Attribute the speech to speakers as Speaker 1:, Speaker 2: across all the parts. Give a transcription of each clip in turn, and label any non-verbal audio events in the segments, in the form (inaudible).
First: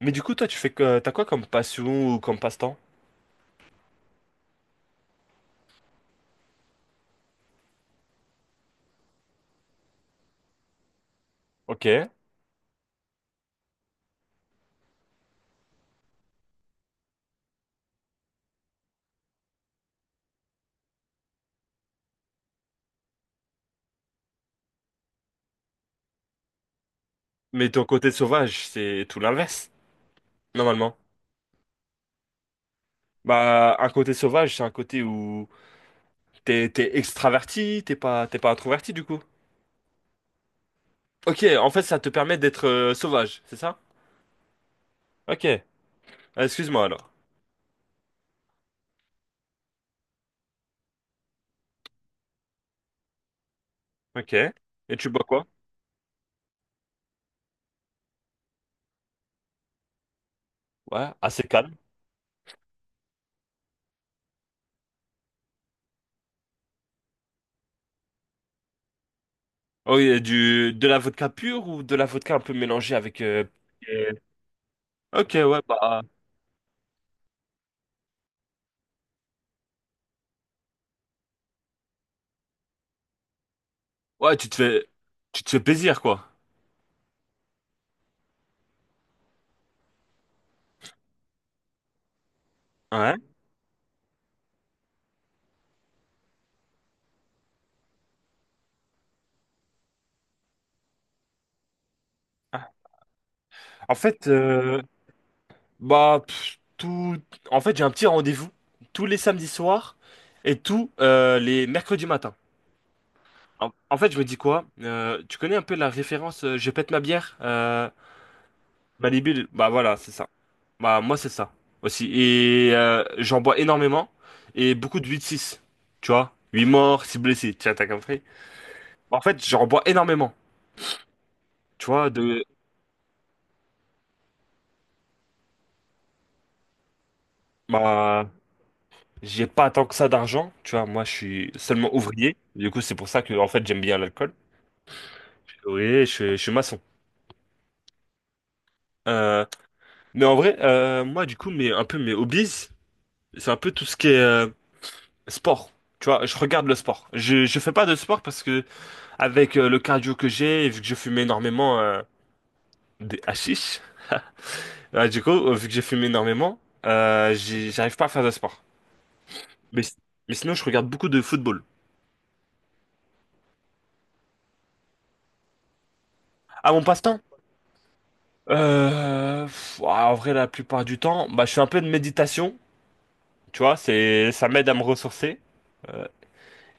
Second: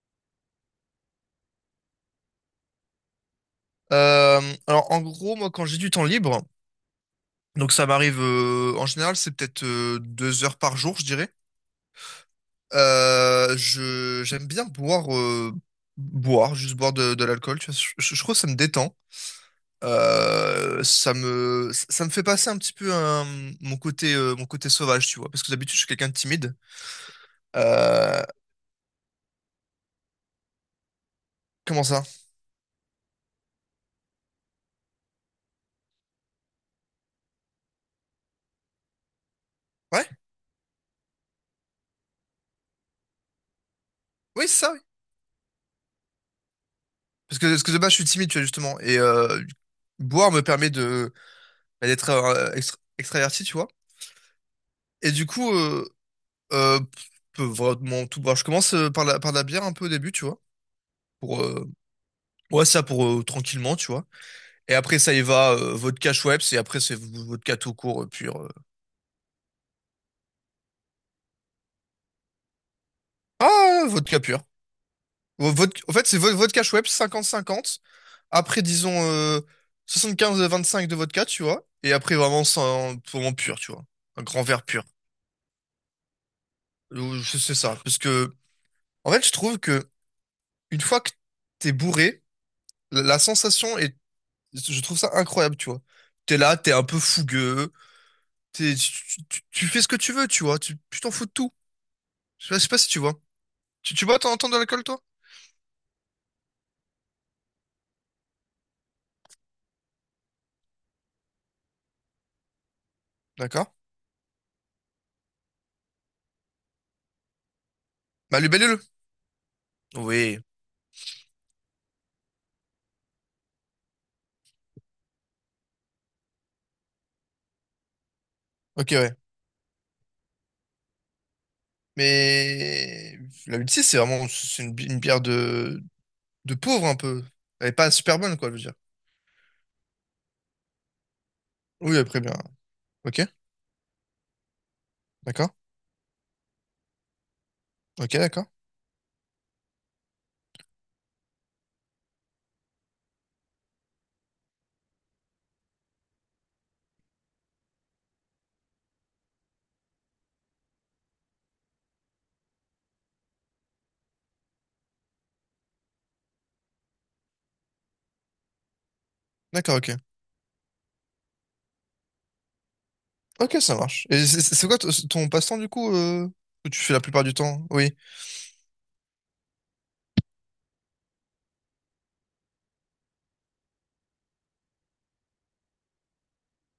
Speaker 1: Mais du coup, toi, tu fais que t'as quoi comme passion ou comme passe-temps?
Speaker 2: Euh, alors en gros, moi quand j'ai du temps libre, donc ça m'arrive, en général c'est peut-être, 2 heures par jour, je dirais.
Speaker 1: Ok.
Speaker 2: Je j'aime bien boire, boire, juste boire de l'alcool. Tu vois, je trouve que ça me détend. Ça me fait passer un petit peu mon côté, mon côté sauvage, tu vois. Parce que d'habitude je suis quelqu'un de timide.
Speaker 1: Mais ton côté
Speaker 2: Euh,
Speaker 1: sauvage, c'est tout l'inverse, normalement.
Speaker 2: Comment ça?
Speaker 1: Bah, un côté sauvage, c'est un côté où t'es extraverti, t'es pas introverti du coup.
Speaker 2: Ouais,
Speaker 1: Ok, en fait, ça te permet d'être sauvage, c'est ça?
Speaker 2: oui c'est ça. Oui.
Speaker 1: Ok. Ah, excuse-moi alors.
Speaker 2: Parce que de base je suis timide, tu vois justement. Et boire me permet de, bah, d'être, extraverti, tu vois.
Speaker 1: Ok. Et tu
Speaker 2: Et
Speaker 1: bois
Speaker 2: du
Speaker 1: quoi?
Speaker 2: coup, euh, vraiment tout. Bon, je commence, par la bière un peu au début, tu vois.
Speaker 1: Ouais,
Speaker 2: Pour,
Speaker 1: assez calme.
Speaker 2: ouais, ça pour, tranquillement, tu vois. Et après, ça y va, vodka Schweppes, et après, c'est vodka tout court, pur.
Speaker 1: Oh, et du de la vodka pure ou de la vodka un peu mélangée avec.
Speaker 2: Ah,
Speaker 1: Euh,
Speaker 2: vodka pur.
Speaker 1: Ok, ouais,
Speaker 2: En
Speaker 1: bah
Speaker 2: fait, c'est vodka Schweppes 50/50. Après, disons, 25 de vodka, tu vois. Et après, vraiment, sans, vraiment pur, tu vois. Un
Speaker 1: ouais,
Speaker 2: grand
Speaker 1: tu te
Speaker 2: verre pur.
Speaker 1: fais tu te fais plaisir quoi.
Speaker 2: C'est ça. Parce que, en fait, je trouve que une fois que t'es bourré, la
Speaker 1: Ouais.
Speaker 2: la sensation est, je trouve ça incroyable, tu vois. T'es là, t'es un peu fougueux, tu fais ce que tu veux, tu vois. Tu t'en fous de tout. Je sais pas, je sais
Speaker 1: Ah.
Speaker 2: pas si tu vois.
Speaker 1: En
Speaker 2: Tu bois,
Speaker 1: fait,
Speaker 2: t'en entends de l'alcool, toi?
Speaker 1: bah, tout. En fait, j'ai un petit rendez-vous tous les samedis soirs et tous les mercredis matins.
Speaker 2: D'accord.
Speaker 1: En fait, je me dis quoi? Tu connais un peu la référence Je pète ma bière?
Speaker 2: Bah, le Bellule.
Speaker 1: Malibu, bah voilà, c'est ça.
Speaker 2: Oui.
Speaker 1: Bah, moi, c'est ça aussi. Et j'en bois énormément et beaucoup de 8.6. Tu vois? Huit morts, six blessés. Tiens, t'as compris?
Speaker 2: Ok, ouais.
Speaker 1: Bah, en fait, j'en bois énormément. Tu vois? De.
Speaker 2: Mais la 86, c'est vraiment une bière de pauvre, un peu. Elle est pas super
Speaker 1: Bah.
Speaker 2: bonne, quoi, je veux dire.
Speaker 1: J'ai pas tant que ça d'argent, tu vois, moi je suis seulement
Speaker 2: Oui, après, bien.
Speaker 1: ouvrier, du coup c'est pour
Speaker 2: Ok,
Speaker 1: ça que en fait j'aime bien l'alcool.
Speaker 2: d'accord.
Speaker 1: Oui, je suis maçon.
Speaker 2: Ok, d'accord.
Speaker 1: Euh, mais en vrai, moi, du coup, un peu mes hobbies, c'est un peu tout ce qui est sport. Tu vois, je regarde le sport. Je fais pas de sport parce que avec le cardio que j'ai, et vu que je fume énormément des hashish, du coup, vu que j'ai fumé énormément, j'arrive pas à faire de sport.
Speaker 2: D'accord,
Speaker 1: Mais,
Speaker 2: ok.
Speaker 1: mais sinon, je regarde beaucoup de football.
Speaker 2: Ok, ça marche. Et c'est quoi ton passe-temps, du coup, que
Speaker 1: À
Speaker 2: tu
Speaker 1: mon
Speaker 2: fais la
Speaker 1: passe-temps,
Speaker 2: plupart du temps? Oui.
Speaker 1: ah, en vrai, la plupart du temps, bah, je fais un peu de méditation. Tu vois, ça m'aide à me ressourcer. Euh,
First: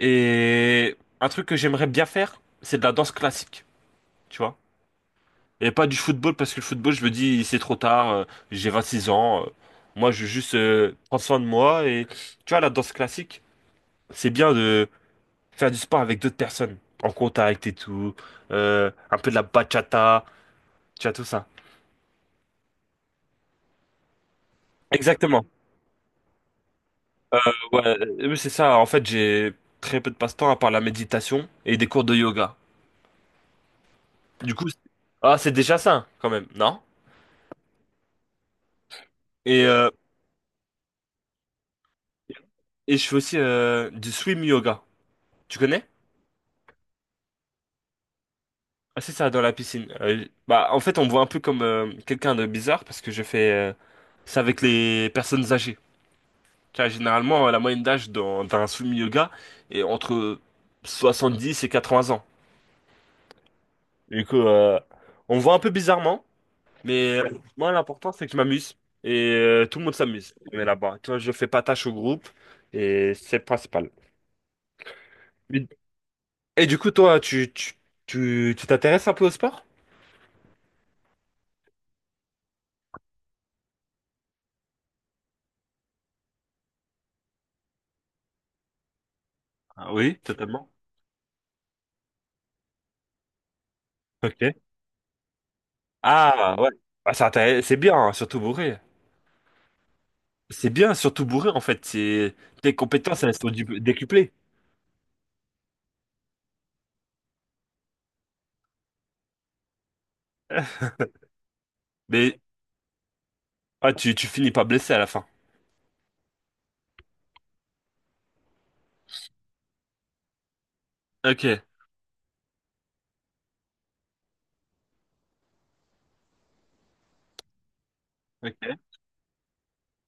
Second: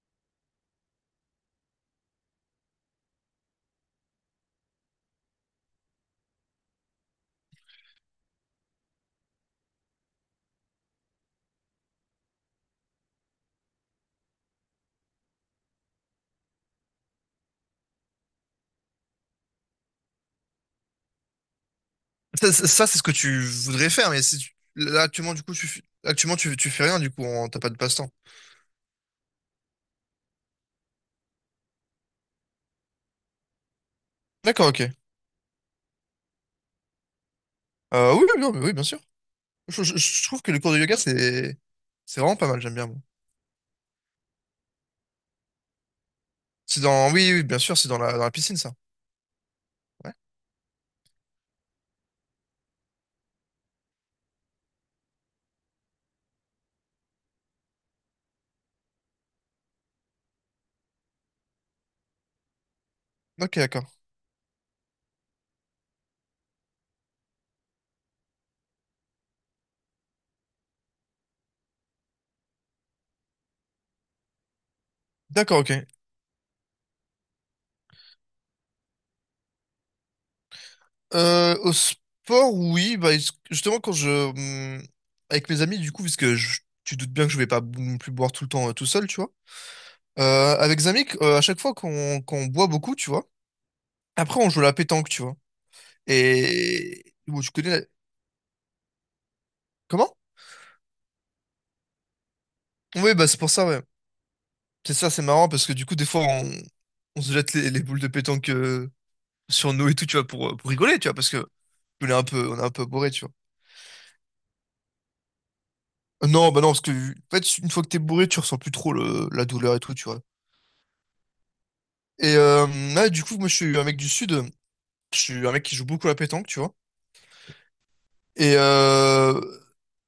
Speaker 1: Et un truc que j'aimerais bien faire, c'est de la danse classique, tu vois. Et pas du football, parce que le football, je me dis, c'est trop tard, j'ai 6 ans, moi, je veux juste prendre soin de moi. Et tu vois, la danse classique, c'est bien de faire du sport avec d'autres personnes, en contact et tout, un peu de la bachata, tu vois, tout ça.
Speaker 2: Ça c'est ce que tu voudrais faire, mais si tu- là, actuellement, du
Speaker 1: Exactement.
Speaker 2: coup, actuellement, tu fais rien, du coup, t'as pas de
Speaker 1: Ouais,
Speaker 2: passe-temps.
Speaker 1: oui, c'est ça. En fait, j'ai très peu de passe-temps à part la méditation et des cours de yoga. Du
Speaker 2: D'accord,
Speaker 1: coup,
Speaker 2: ok.
Speaker 1: ah, c'est déjà ça, quand même, non?
Speaker 2: Oui, oui, non, mais oui, bien sûr.
Speaker 1: Et
Speaker 2: Je,
Speaker 1: euh,
Speaker 2: je- je trouve que le cours de yoga, c'est vraiment pas mal, j'aime bien,
Speaker 1: Et
Speaker 2: moi.
Speaker 1: je fais aussi du swim yoga. Tu connais?
Speaker 2: C'est dans, oui, oui, bien sûr, c'est dans la piscine, ça.
Speaker 1: Ah, c'est ça, dans la piscine.
Speaker 2: Ouais.
Speaker 1: Bah, en fait, on me voit un peu comme quelqu'un de bizarre parce que je fais ça avec les personnes âgées. Tu vois, généralement, la moyenne d'âge d'un swim yoga est entre 70 et 80 ans.
Speaker 2: Ok, d'accord.
Speaker 1: Du coup, on me voit un peu bizarrement, mais moi, l'important, c'est que je m'amuse. Et tout le monde s'amuse. On est là-bas. Tu vois, je fais pas tâche au groupe et c'est le principal.
Speaker 2: D'accord,
Speaker 1: Mais-
Speaker 2: ok.
Speaker 1: Et du coup, toi, tu t'intéresses un peu au sport?
Speaker 2: Au sport, oui, bah, justement, quand je, avec mes amis, du coup, puisque je, tu doutes bien que je vais pas non plus boire tout le temps, tout seul, tu vois.
Speaker 1: Ah oui, totalement.
Speaker 2: Avec Zamik, à chaque fois qu'on boit beaucoup, tu vois,
Speaker 1: Ok.
Speaker 2: après on joue à la pétanque, tu vois.
Speaker 1: Ah ouais.
Speaker 2: Et,
Speaker 1: Ah,
Speaker 2: bon, tu connais
Speaker 1: c'est bien, hein, surtout bourré.
Speaker 2: Comment?
Speaker 1: C'est bien, surtout bourré, en fait. Tes
Speaker 2: Oui,
Speaker 1: compétences,
Speaker 2: bah
Speaker 1: elles
Speaker 2: c'est
Speaker 1: sont
Speaker 2: pour ça, ouais.
Speaker 1: décuplées.
Speaker 2: C'est ça, c'est marrant, parce que du coup, des fois, on se jette les boules de pétanque, sur nous et tout, tu vois, pour
Speaker 1: (laughs)
Speaker 2: rigoler, tu vois, parce que on est un
Speaker 1: Mais
Speaker 2: peu, on est un peu bourré, tu vois.
Speaker 1: tu finis pas blessé à la fin.
Speaker 2: Non, bah non, parce que en fait, une fois que t'es bourré, tu ressens plus trop la douleur et tout, tu vois.
Speaker 1: Ok.
Speaker 2: Et là, du coup, moi, je suis un mec du Sud, je suis un mec qui joue beaucoup à la pétanque, tu vois. Et
Speaker 1: Ok.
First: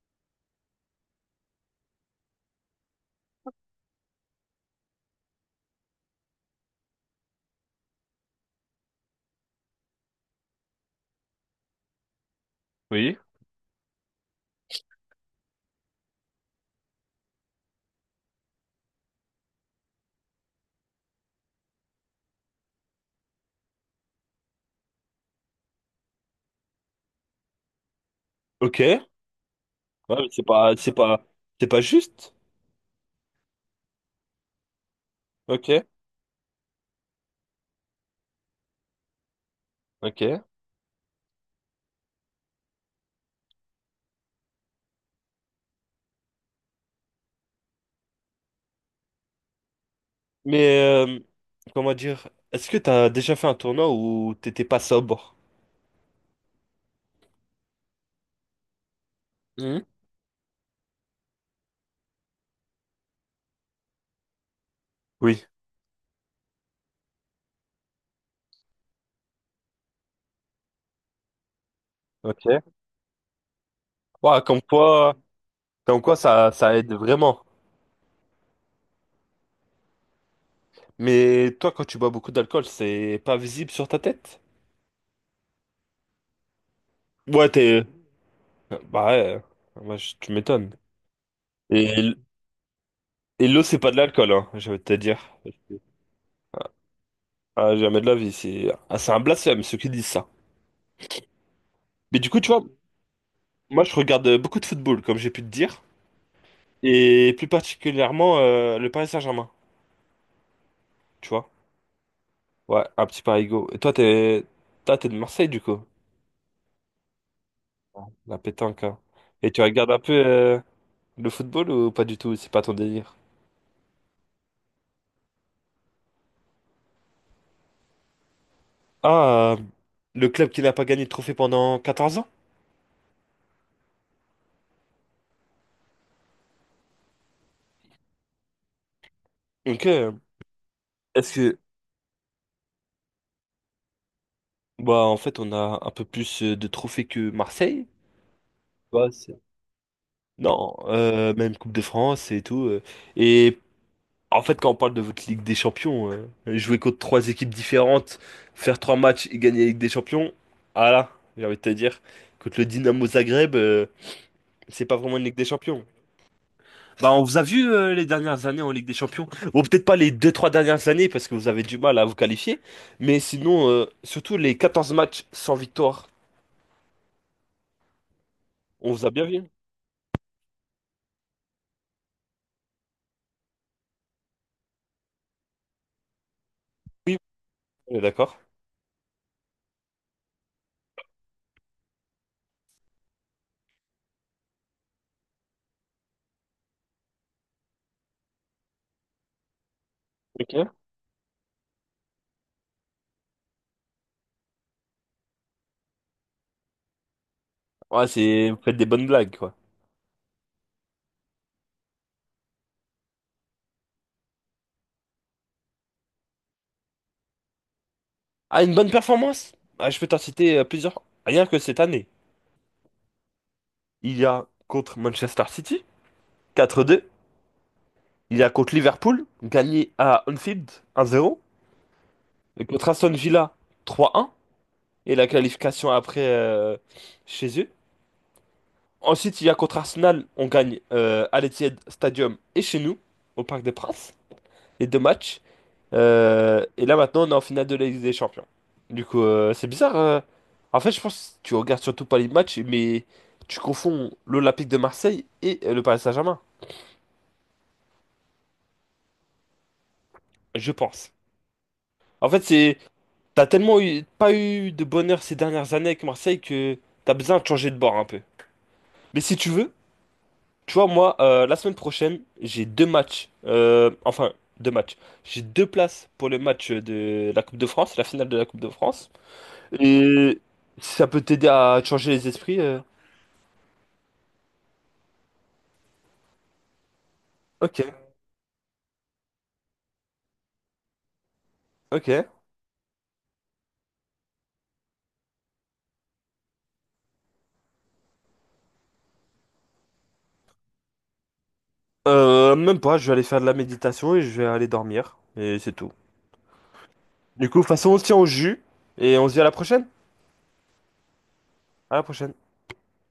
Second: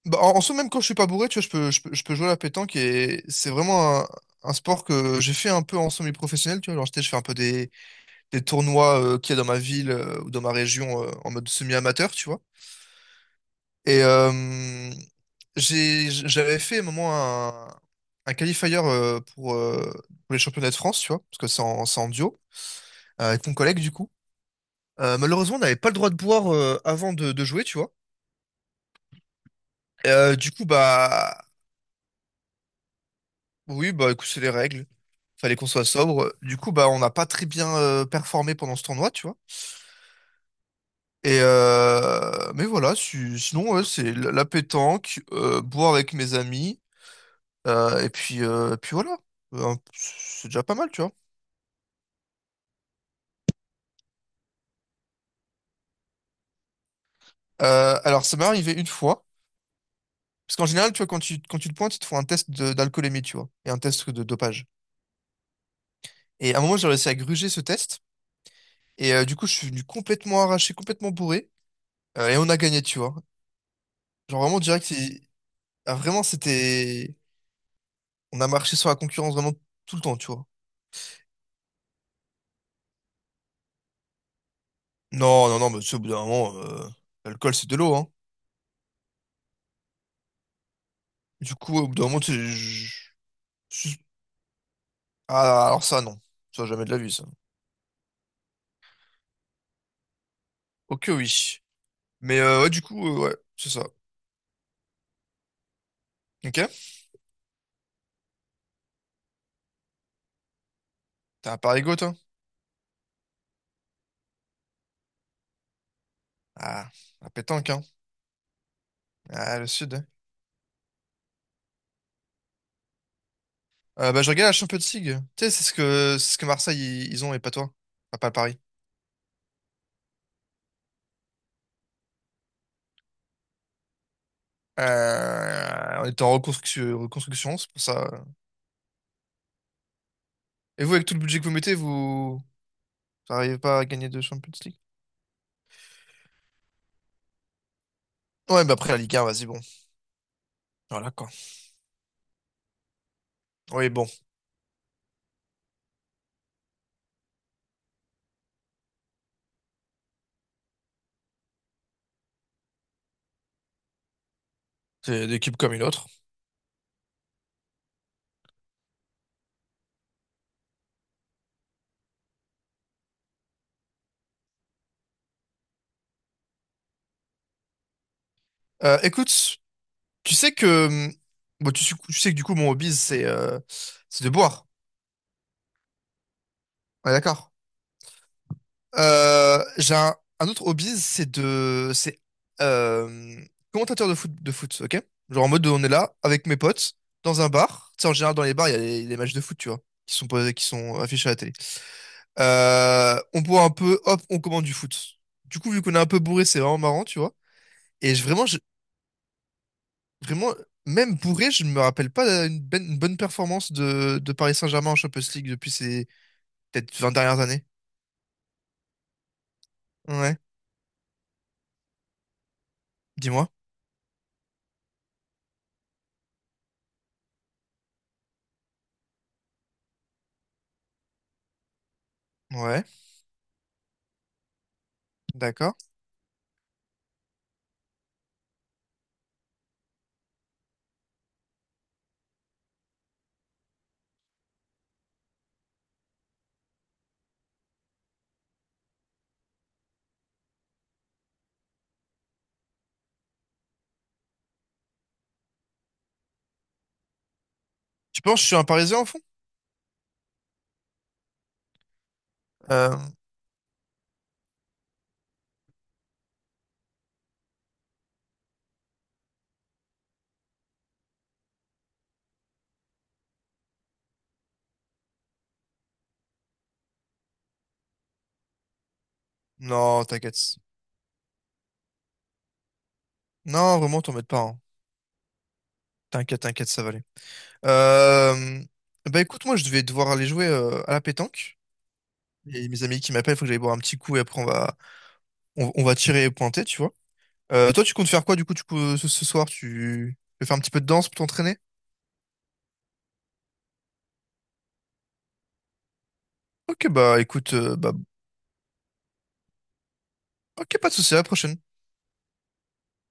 Speaker 2: bah, en soi, même quand je suis pas bourré, tu vois, je peux jouer à la pétanque et c'est vraiment un sport que j'ai fait un peu en semi-professionnel, tu vois. Genre, je fais un peu des tournois, qu'il y a dans ma ville, ou dans ma région, en mode semi-amateur, tu vois.
Speaker 1: Oui.
Speaker 2: Et j'avais fait à un moment un qualifier, pour les championnats de France, tu vois, parce que c'est en duo, avec mon collègue, du coup. Malheureusement, on n'avait pas le droit de boire, avant de jouer, tu vois.
Speaker 1: Ok. Ouais, mais c'est
Speaker 2: Du coup,
Speaker 1: pas, c'est pas,
Speaker 2: bah,
Speaker 1: c'est pas juste.
Speaker 2: oui, bah écoute, c'est les règles. Fallait qu'on soit
Speaker 1: Ok.
Speaker 2: sobre. Du coup, bah on n'a pas très bien, performé pendant ce tournoi, tu vois.
Speaker 1: Ok.
Speaker 2: Et mais voilà, sinon ouais, c'est la pétanque, boire avec mes amis, et puis voilà. C'est déjà pas
Speaker 1: Mais
Speaker 2: mal, tu vois.
Speaker 1: euh, comment dire, est-ce que t'as déjà fait un tournoi où t'étais pas sobre?
Speaker 2: Alors ça m'est arrivé une fois,
Speaker 1: Hmm.
Speaker 2: parce qu'en général, tu vois, quand tu te pointes, ils te font un test d'alcoolémie, tu vois, et un test de dopage.
Speaker 1: Oui.
Speaker 2: Et à un moment, j'ai réussi à gruger ce test, et du coup, je suis venu complètement arraché, complètement bourré, et on a
Speaker 1: Ok.
Speaker 2: gagné, tu vois.
Speaker 1: Ouais,
Speaker 2: Genre vraiment direct, ils. Ah,
Speaker 1: comme quoi
Speaker 2: vraiment,
Speaker 1: ça, ça aide
Speaker 2: c'était.
Speaker 1: vraiment.
Speaker 2: On a marché sur la concurrence vraiment tout le temps, tu vois.
Speaker 1: Mais toi, quand tu bois beaucoup d'alcool, c'est pas visible sur ta tête?
Speaker 2: Non, non, non, mais tu sais, au bout d'un moment,
Speaker 1: Ouais,
Speaker 2: l'alcool, c'est de
Speaker 1: t'es.
Speaker 2: l'eau, hein.
Speaker 1: Bah ouais, moi, tu m'étonnes.
Speaker 2: Du coup,
Speaker 1: Et,
Speaker 2: au bout d'un
Speaker 1: l-
Speaker 2: moment, tu sais,
Speaker 1: et l'eau, c'est pas de
Speaker 2: je-
Speaker 1: l'alcool, hein, je vais te dire.
Speaker 2: ah, alors ça, non. Ça, jamais de la vie, ça.
Speaker 1: Ah, jamais de la vie, c'est un blasphème, ceux qui disent ça.
Speaker 2: Ok, oui.
Speaker 1: Mais du coup,
Speaker 2: Mais
Speaker 1: tu vois,
Speaker 2: ouais, du coup, ouais, c'est ça.
Speaker 1: moi, je regarde beaucoup de football, comme j'ai pu te dire.
Speaker 2: Ok?
Speaker 1: Et plus particulièrement, le Paris Saint-Germain, tu vois.
Speaker 2: T'as un Paris-Go, toi?
Speaker 1: Ouais, un petit parigo. Toi, t'es de Marseille, du coup,
Speaker 2: Ah, la pétanque, hein.
Speaker 1: la pétanque, hein. Et
Speaker 2: Ah,
Speaker 1: tu
Speaker 2: le
Speaker 1: regardes
Speaker 2: sud,
Speaker 1: un
Speaker 2: hein.
Speaker 1: peu le football ou pas du tout? C'est pas ton délire?
Speaker 2: Bah, je regarde la Champions League. Tu sais, c'est ce que Marseille, ils ont, et pas toi. Enfin, pas le Paris.
Speaker 1: Ah, le club qui n'a pas gagné de trophée pendant 14 ans?
Speaker 2: On était en reconstruction, c'est pour ça.
Speaker 1: Ok.
Speaker 2: Et vous, avec tout le
Speaker 1: Est-ce
Speaker 2: budget que vous
Speaker 1: que...
Speaker 2: mettez, vous. T'arrives pas à gagner de Champions League?
Speaker 1: Bah, en fait, on a un peu plus de trophées que Marseille.
Speaker 2: Ouais, bah après la
Speaker 1: Bah,
Speaker 2: Ligue 1, vas-y, bon.
Speaker 1: non,
Speaker 2: Voilà quoi.
Speaker 1: même Coupe de France et tout. Et
Speaker 2: Oui, bon,
Speaker 1: en fait, quand on parle de votre Ligue des Champions, jouer contre trois équipes différentes, faire trois matchs et gagner la Ligue des Champions, ah là, j'ai envie de te dire, contre le Dynamo Zagreb, c'est pas vraiment une
Speaker 2: c'est une
Speaker 1: Ligue des
Speaker 2: équipe comme une
Speaker 1: Champions.
Speaker 2: autre.
Speaker 1: Bah, on vous a vu les dernières années en Ligue des Champions. Bon, peut-être pas les deux trois dernières années parce que vous avez du mal à vous qualifier. Mais sinon, surtout les 14 matchs sans victoire, on vous a bien vu.
Speaker 2: Écoute, tu sais que. Bon, tu sais que du coup, mon hobby, c'est, c'est de boire. Ouais,
Speaker 1: Oui,
Speaker 2: d'accord.
Speaker 1: on est d'accord.
Speaker 2: J'ai un autre hobby, c'est de. C'est, euh, commentateur de foot, ok? Genre en mode, on est là avec mes potes, dans un bar. Tu sais, en général, dans les bars, il y a les matchs de foot, tu vois, qui
Speaker 1: Ok.
Speaker 2: sont affichés à la télé. On boit un peu, hop, on commande du foot. Du coup, vu qu'on est un peu bourré, c'est vraiment marrant, tu vois.
Speaker 1: Ouais,
Speaker 2: Et
Speaker 1: vous faites des bonnes blagues, quoi.
Speaker 2: vraiment, même bourré, je ne me rappelle pas une bonne performance de Paris Saint-Germain en Champions League depuis ces peut-être 20 dernières années.
Speaker 1: Ah, une bonne performance? Ah, je peux t'en
Speaker 2: Ouais,
Speaker 1: citer plusieurs. Rien que cette année.
Speaker 2: dis-moi.
Speaker 1: Il y a contre Manchester City, 4-2. Il y a contre Liverpool, gagné à Anfield, 1-0. Et
Speaker 2: Ouais,
Speaker 1: contre Aston Villa, 3-1. Et la
Speaker 2: d'accord.
Speaker 1: qualification après chez eux. Ensuite, il y a contre Arsenal, on gagne à l'Etihad Stadium et chez nous, au Parc des Princes, les deux matchs. Et là, maintenant, on est en finale de la Ligue des Champions. Du coup, c'est bizarre. En fait, je pense que tu regardes surtout pas les matchs, mais tu confonds l'Olympique de Marseille et le Paris Saint-Germain,
Speaker 2: Tu penses que je suis un Parisien au fond?
Speaker 1: je pense. En fait, c'est
Speaker 2: Euh,
Speaker 1: t'as tellement pas eu de bonheur ces dernières années avec Marseille que t'as besoin de changer de bord un peu. Mais si tu veux, tu vois, moi, la semaine prochaine, j'ai deux matchs. Enfin, deux matchs. J'ai deux places pour le match de la Coupe de France, la finale de la Coupe de France.
Speaker 2: non, t'inquiète.
Speaker 1: Et si ça peut t'aider à te changer les esprits.
Speaker 2: Non, vraiment, t'en mets pas, hein. T'inquiète, ça va aller.
Speaker 1: Ok,
Speaker 2: Euh, Bah écoute, moi, je devais devoir aller jouer, à la pétanque.
Speaker 1: ok.
Speaker 2: Et mes amis qui m'appellent, il faut que j'aille boire un petit coup et après on va tirer et pointer, tu vois. Toi, tu comptes faire quoi du coup, ce soir? Tu veux faire un petit peu de danse pour t'entraîner?
Speaker 1: Même pas, je vais aller faire de la méditation et je vais aller dormir. Et c'est tout.
Speaker 2: Ok, bah
Speaker 1: Du
Speaker 2: écoute,
Speaker 1: coup, de toute façon,
Speaker 2: bah,
Speaker 1: on se tient au jus. Et on se dit à la prochaine.
Speaker 2: ok, pas de souci, à la prochaine.
Speaker 1: À la prochaine.